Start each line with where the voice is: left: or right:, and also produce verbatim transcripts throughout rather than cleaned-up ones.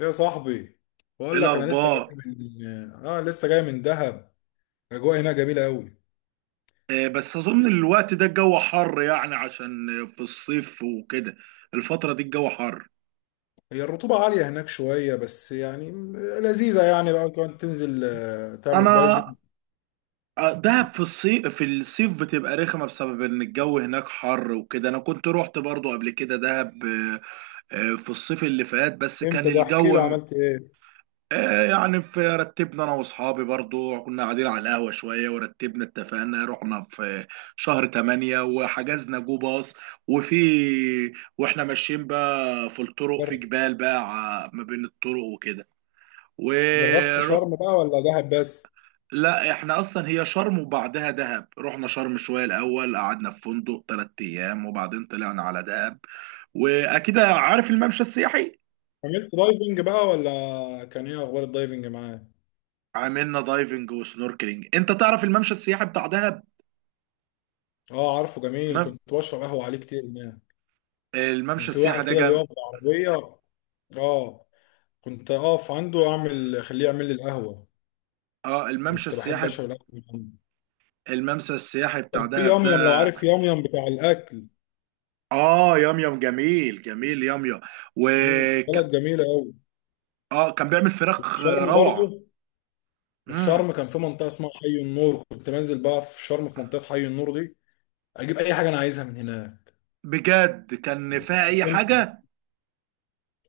left: يا صاحبي،
right: ايه
left: بقول لك انا لسه
right: الاخبار؟
left: جاي من اه لسه جاي من دهب. الاجواء هناك جميله قوي.
right: آه، بس اظن الوقت ده الجو حر يعني عشان في الصيف وكده. الفتره دي الجو حر.
left: هي الرطوبه عاليه هناك شويه، بس يعني لذيذه، يعني بقى كمان تنزل، آه، تعمل دايفنج.
right: انا آه، دهب في الصيف في الصيف بتبقى رخمه بسبب ان الجو هناك حر وكده. انا كنت روحت برضو قبل كده دهب آه، آه، في الصيف اللي فات بس كان
left: امتى ده؟ احكي
right: الجو.
left: لي، عملت ايه؟
right: آه، يعني في رتبنا انا واصحابي برضو، كنا قاعدين على القهوه شويه ورتبنا، اتفقنا رحنا في شهر تمانية وحجزنا جو باص. وفي واحنا ماشيين بقى في الطرق، في
left: جر-
right: جبال بقى، ع- ما بين الطرق وكده. و
left: جربت شرم بقى ولا دهب بس؟
right: لا، احنا اصلا هي شرم وبعدها دهب. رحنا شرم شويه الاول، قعدنا في فندق 3 ايام وبعدين طلعنا على دهب. واكيد عارف الممشى السياحي.
left: عملت دايفنج بقى، ولا كان ايه اخبار الدايفنج معاك؟
right: عملنا دايفنج وسنوركلينج. انت تعرف الممشى السياحي بتاع دهب؟
left: اه عارفه، جميل، كنت بشرب قهوه عليه كتير هناك. كان
right: الممشى
left: في
right: السياحي
left: واحد
right: ده
left: كده
right: جم...
left: بيقف بالعربيه، اه، كنت اقف عنده اعمل خليه يعمل لي القهوه.
right: اه، الممشى
left: كنت بحب
right: السياحي
left: اشرب القهوه من عنده.
right: الممشى السياحي
left: كان
right: بتاع
left: في
right: دهب
left: ياميام، لو
right: ده.
left: عارف ياميام بتاع الاكل.
right: اه، ياميام، جميل جميل ياميام. و
left: مم،
right: ك-
left: بلد جميله قوي.
right: اه، كان بيعمل
left: وفي
right: فراخ
left: شرم
right: روعة.
left: برضو. وفي
right: امم.
left: شرم كان في منطقه اسمها حي النور، كنت بنزل بقى في شرم في منطقه حي النور دي. اجيب اي حاجه انا عايزها من هناك.
right: بجد كان فيها اي حاجة.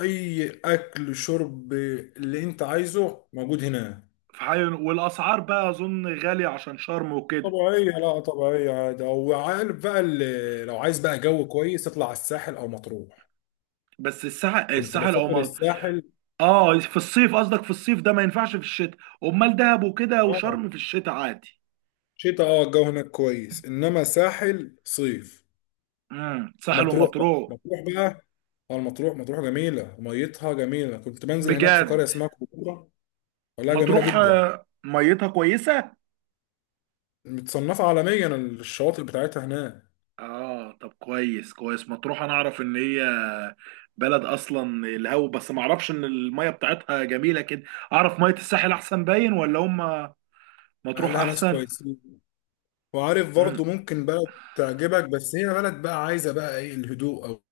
left: اي اكل، شرب، اللي انت عايزه موجود هناك.
right: في حي... والاسعار بقى اظن غالية عشان شرم وكده.
left: طبيعيه، لا طبيعيه عادي. او عارف بقى، اللي لو عايز بقى جو كويس اطلع على الساحل او مطروح.
right: بس الساحل،
left: كنت
right: الساحل او
left: بسافر
right: ما.
left: الساحل.
right: اه، في الصيف قصدك، في الصيف ده ما ينفعش في الشتاء. امال دهب وكده
left: اه،
right: وشرم في الشتاء عادي.
left: شتاء. اه، الجو هناك كويس، انما ساحل صيف.
right: امم ساحل
left: ومطروح بقى،
right: ومطروح.
left: مطروح بقى. اه، المطروح، مطروح جميله، ميتها جميله، كنت بنزل هناك في
right: بجد
left: قريه اسمها كوكورة. والله جميله
right: مطروح،
left: جدا.
right: آه، ميتها كويسة.
left: متصنفه عالميا الشواطئ بتاعتها هناك.
right: اه، طب كويس كويس مطروح. انا اعرف ان هي بلد اصلا الهو، بس ما اعرفش ان الميه بتاعتها جميله كده. اعرف ميه الساحل احسن، باين ولا هم مطروح
left: اهلها ناس
right: احسن.
left: كويسين، وعارف
right: امم
left: برضه ممكن بلد تعجبك، بس هي بلد بقى عايزه بقى ايه، الهدوء، او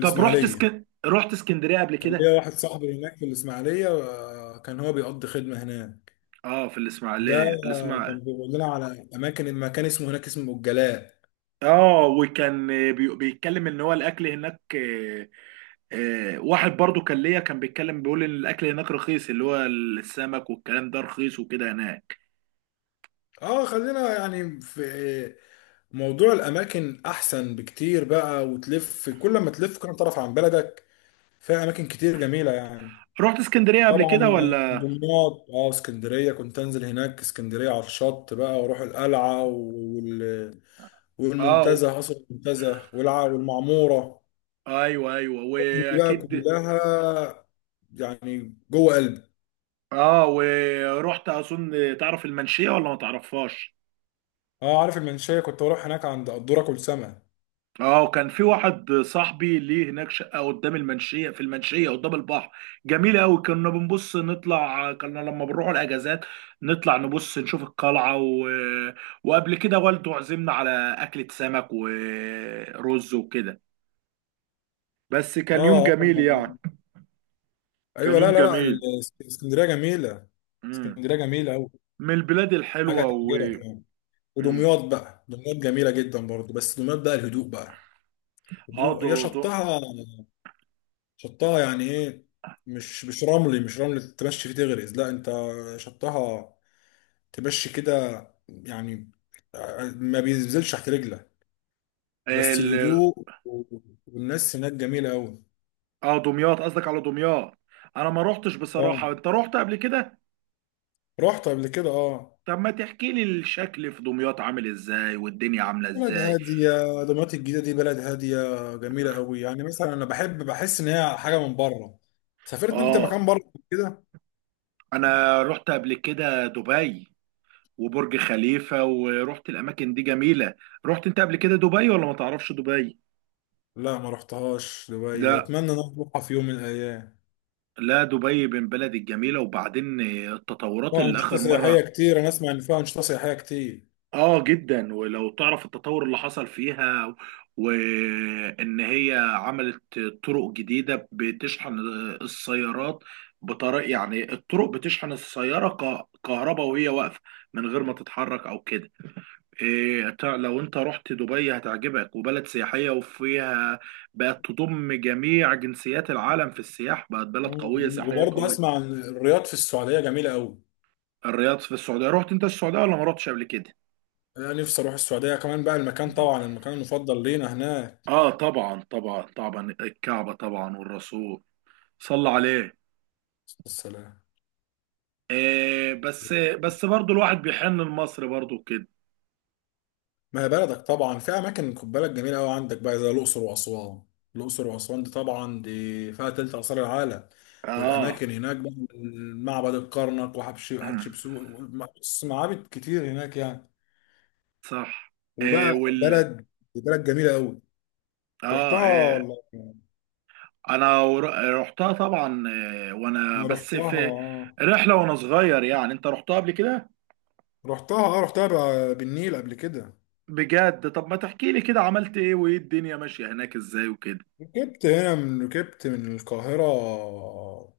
right: طب رحت اسكن رحت اسكندريه قبل
left: كان
right: كده.
left: ليا واحد صاحبي هناك في الاسماعيليه، آه، كان هو بيقضي خدمه هناك.
right: اه، في
left: ده،
right: الاسماعيليه
left: آه، كان
right: الاسماعيليه
left: بيقول لنا على اماكن، المكان اسمه هناك اسمه الجلاء.
right: اه، وكان بي- بيتكلم ان هو الاكل هناك آه، آه، واحد برضو كان ليا، كان بيتكلم بيقول ان الاكل هناك رخيص، اللي هو السمك والكلام ده رخيص وكده هناك.
left: اه، خلينا يعني في موضوع الاماكن احسن بكتير بقى وتلف. كل ما تلف كل ما تعرف عن بلدك، فيها اماكن كتير جميله يعني.
right: رحت اسكندريه قبل
left: طبعا.
right: كده ولا؟
left: دمياط، اه، اسكندريه، كنت انزل هناك اسكندريه على الشط بقى، واروح القلعه وال...
right: اه،
left: والمنتزه، قصر المنتزه والع... والمعموره.
right: ايوه، ايوه،
left: كنت بقى
right: واكيد.
left: كلها يعني جوه قلبي.
right: اه، ورحت اظن تعرف المنشيه ولا ما تعرفهاش؟
left: اه عارف المنشيه، كنت بروح هناك عند قدوره كل سمك.
right: اه، وكان في واحد صاحبي ليه هناك شقه قدام المنشيه، في المنشيه قدام البحر، جميله قوي. كنا بنبص نطلع، كنا لما بنروح الاجازات نطلع نبص نشوف القلعه و... وقبل كده والده عزمنا على اكله سمك ورز وكده. بس
left: اه،
right: كان يوم
left: آه.
right: جميل يعني. كان
left: ايوه. لا
right: يوم
left: لا لا، ال-
right: جميل.
left: اسكندريه جميله.
right: مم.
left: اسكندريه جميله قوي.
right: من البلاد
left: حاجه
right: الحلوه و
left: تعجبك يعني.
right: مم.
left: ودمياط بقى، دمياط جميلة جدا برضو، بس دمياط بقى الهدوء بقى.
right: اه،
left: هدوء.
right: ده
left: هي شطها. شطها يعني ايه، مش مش رملي، مش رملي تمشي فيه تغرز، لا انت شطها تمشي كده يعني، آه، ما بينزلش تحت رجلك. وبس
right: ده
left: الهدوء و- والناس هناك جميلة أوي.
right: اه، دمياط قصدك، على دمياط انا ما روحتش بصراحة.
left: اه،
right: انت روحت قبل كده؟
left: رحت قبل كده، اه.
right: طب ما تحكي لي الشكل في دمياط عامل ازاي والدنيا عاملة
left: بلد
right: ازاي.
left: هادية. دمياط الجديدة دي بلد هادية، جميلة أوي. يعني مثلا أنا بحب بحس إن هي حاجة من بره. سافرت أنت
right: اه،
left: مكان بره كده؟
right: انا روحت قبل كده دبي وبرج خليفة ورحت الاماكن دي جميلة. رحت انت قبل كده دبي ولا ما تعرفش دبي؟
left: لا ما رحتهاش دبي،
right: لا،
left: اتمنى ان أنا اروحها في يوم من الايام.
right: لا، دبي من بلد الجميلة، وبعدين التطورات
left: فيها
right: اللي
left: انشطه
right: آخر
left: سياحيه
right: مرة
left: كتير، انا اسمع ان فيها انشطه سياحيه كتير.
right: اه جدا. ولو تعرف التطور اللي حصل فيها و- وان هي عملت طرق جديدة بتشحن السيارات بطريقة، يعني الطرق بتشحن السيارة ك- كهرباء وهي واقفة، من غير ما تتحرك او كده. إيه تع- لو انت رحت دبي هتعجبك، وبلد سياحية وفيها بقت تضم جميع جنسيات العالم في السياحة، بقت بلد قوية،
left: مم.
right: سياحية
left: وبرضه
right: قوية.
left: اسمع عن الرياض في السعوديه، جميله قوي.
right: الرياض في السعودية، رحت انت السعودية ولا ما رحتش قبل كده؟
left: انا نفسي اروح السعوديه، كمان بقى المكان طبعا، المكان المفضل لينا هناك.
right: اه، طبعا طبعا طبعا الكعبة طبعا، والرسول صلى عليه.
left: السلام.
right: آه بس بس برضو الواحد بيحن لمصر برضو كده.
left: ما هي بلدك طبعا، في اماكن خد بالك جميله قوي عندك بقى، زي الاقصر واسوان. الاقصر واسوان دي طبعا، دي فيها تلت اثار العالم.
right: اه
left: والاماكن هناك بقى، معبد الكرنك وحتشبسوت، بص معابد كتير هناك يعني.
right: صح. آه
left: وبقى،
right: وال
left: بلد بلد جميله قوي.
right: اه،
left: رحتها
right: آه
left: انا،
right: انا ور- رحتها طبعا، آه وانا بس
left: رحتها
right: في رحلة وانا صغير يعني. انت رحتها قبل كده؟
left: رحتها اه رحتها بقى بالنيل قبل كده.
right: بجد، طب ما تحكي لي كده عملت ايه وايه الدنيا ماشية هناك ازاي وكده.
left: ركبت هنا من ركبت من القاهره،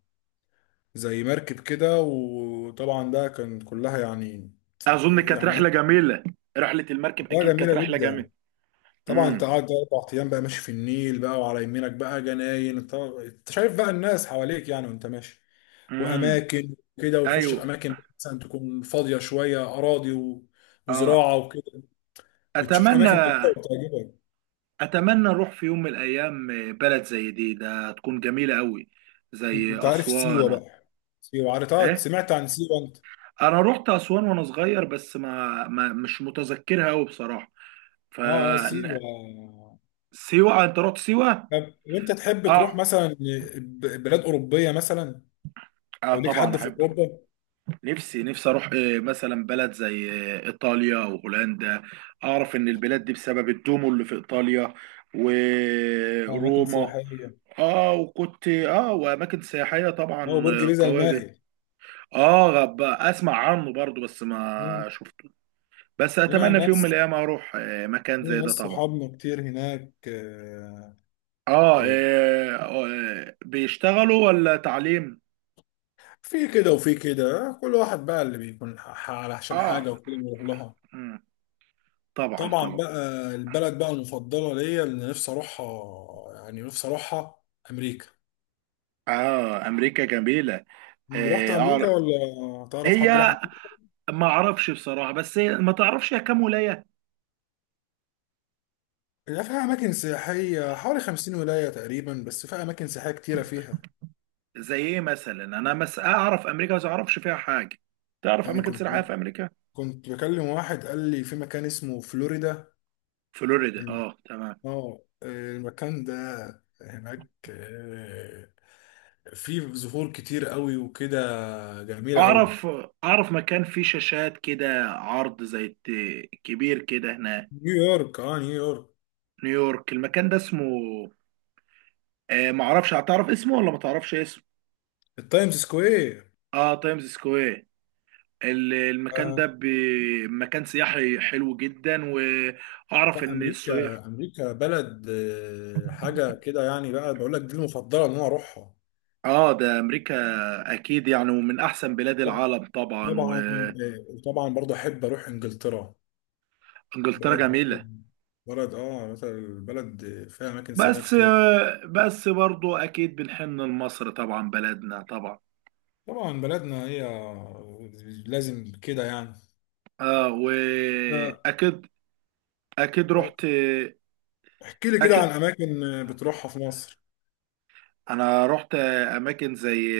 left: زي مركب كده، وطبعا ده كان كلها يعني.
right: اظن كانت
left: يعني
right: رحلة
left: ايه؟
right: جميلة. رحلة المركب
left: كلها
right: اكيد كانت
left: جميله
right: رحلة
left: جدا.
right: جميلة.
left: طبعا انت
right: امم
left: قاعد اربع ايام بقى، ماشي في النيل بقى، وعلى يمينك بقى جناين، انت انت شايف بقى الناس حواليك يعني وانت ماشي.
right: امم
left: واماكن كده، وتخش في
right: ايوه،
left: اماكن مثلا تكون فاضيه شويه، اراضي و-
right: اه.
left: وزراعه وكده. بتشوف
right: اتمنى
left: اماكن جميله وبتعجبك.
right: اتمنى اروح في يوم من الايام، آه، بلد زي دي ده تكون جميله قوي زي
left: انت عارف سيوه
right: اسوان.
left: بقى؟ سيوه عارفها؟
right: ايه؟
left: سمعت عن سيوه انت؟
right: انا رحت اسوان وانا صغير، بس ما, ما مش متذكرها قوي بصراحه. ف
left: اه، اه، سيوه.
right: سيوه؟ انت رحت سيوه؟
left: طب وانت تحب تروح
right: اه،
left: مثلا ب- بلاد اوروبيه مثلا،
right: اه،
left: او ليك
right: طبعا
left: حد في
right: احب.
left: اوروبا؟
right: نفسي نفسي اروح، إيه، مثلا بلد زي آه، ايطاليا وهولندا. اعرف ان البلاد دي بسبب الدومو اللي في ايطاليا
left: اه، اماكن
right: وروما.
left: سياحيه.
right: اه، وكنت اه واماكن سياحيه
left: اه،
right: طبعا.
left: برج
right: آه،
left: بيزا
right: قويه جدا.
left: المائل.
right: اه، غب اسمع عنه برضو بس
left: مم.
right: ما شفته. بس
left: هنا
right: اتمنى في يوم من
left: ناس
right: الايام اروح، آه، مكان
left: لينا
right: زي
left: ناس
right: ده طبعا.
left: صحابنا كتير هناك، آه،
right: اه،
left: آه،
right: آه، آه، بيشتغلوا ولا تعليم؟
left: في كده وفي كده، آه، كل واحد بقى اللي بيكون ح- ح- علشان
right: اه،
left: حاجة وكده بيروح لها.
right: مم، طبعا
left: طبعا
right: طبعا.
left: بقى، البلد بقى المفضلة ليا اللي نفسي أروحها، يعني نفسي أروحها، أمريكا.
right: اه، امريكا جميله.
left: رحت
right: اه
left: أمريكا
right: أعرف-
left: ولا تعرف
right: هي
left: حد راح أمريكا؟
right: ما اعرفش بصراحه، بس هي ما تعرفش هي كام ولايه.
left: لا، فيها أماكن سياحية، حوالي خمسين ولاية تقريبا، بس فيها أماكن سياحية كتيرة فيها.
right: زي ايه مثلا؟ انا مس اعرف امريكا، بس ما اعرفش فيها حاجه. تعرف
left: يعني
right: اماكن
left: كنت
right: سياحيه في امريكا؟
left: كنت بكلم واحد قال لي في مكان اسمه فلوريدا.
right: فلوريدا، اه، تمام.
left: اه، المكان ده هناك آه، فيه زهور كتير قوي وكده، جميلة قوي.
right: اعرف اعرف مكان فيه شاشات كده عرض زي الت- كبير كده، هنا
left: نيويورك، اه نيويورك.
right: نيويورك، المكان ده اسمه آه معرفش. هتعرف اسمه ولا ما تعرفش اسمه؟
left: التايمز سكوير.
right: اه، تايمز سكوير. ال- المكان ده
left: آه.
right: ب- مكان سياحي حلو جدا. واعرف
left: لا،
right: ان السياح.
left: امريكا، امريكا بلد، آه، حاجة كده يعني بقى، بقول لك دي المفضلة ان انا اروحها.
right: اه، ده امريكا اكيد يعني، ومن احسن بلاد العالم طبعا.
left: طبعا. آه، وطبعا برضه احب اروح انجلترا.
right: وانجلترا
left: بلد برضه،
right: جميلة.
left: بلد اه مثلا، البلد فيها اماكن سياحية
right: بس
left: كتير.
right: آه بس برضو اكيد بنحن لمصر طبعا، بلدنا طبعا.
left: طبعا بلدنا هي، لازم كده يعني.
right: اه، واكيد اكيد
left: آه،
right: رحت.
left: احكي لي كده عن
right: أكيد
left: اماكن بتروحها في مصر.
right: انا رحت اماكن زي،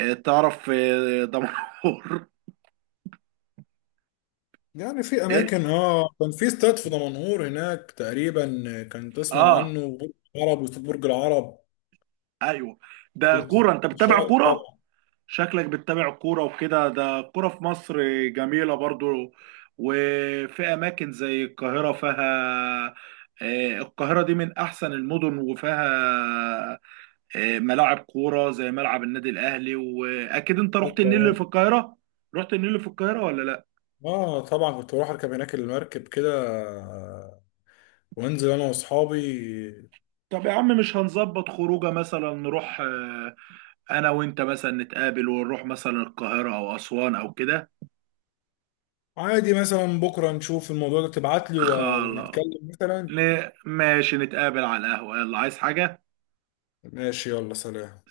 right: آه، تعرف، آه، دمنهور
left: يعني في
right: ايه؟
left: اماكن، اه، كان في استاد في دمنهور هناك تقريبا. كان تسمع
right: اه،
left: عنه، برج العرب، واستاد برج العرب.
right: ايوه، ده
left: كنت
right: كوره، انت بتتابع
left: شاطر
right: كوره؟
left: طبعا.
right: شكلك بتتابع كوره وكده. ده كوره في مصر جميله برضو. وفي اماكن زي القاهره فيها آه، القاهرة دي من أحسن المدن، وفيها آه، ملاعب كورة زي ملعب النادي الأهلي. وأكيد أنت
left: في
right: رحت النيل اللي
left: القاهره.
right: في القاهرة؟ رحت النيل اللي في القاهرة ولا لأ؟
left: اه طبعا، كنت بروح اركب هناك المركب كده، آه، وانزل انا واصحابي.
right: طب يا عم، مش هنظبط خروجه؟ مثلا نروح، آه، انا وانت مثلا نتقابل ونروح مثلا القاهره او اسوان او كده.
left: عادي مثلا، بكره نشوف الموضوع ده، تبعت لي و-
right: خلاص،
left: ونتكلم مثلا.
right: ن- ماشي، نتقابل على القهوه. يلا عايز حاجه
left: ماشي، يلا، سلام.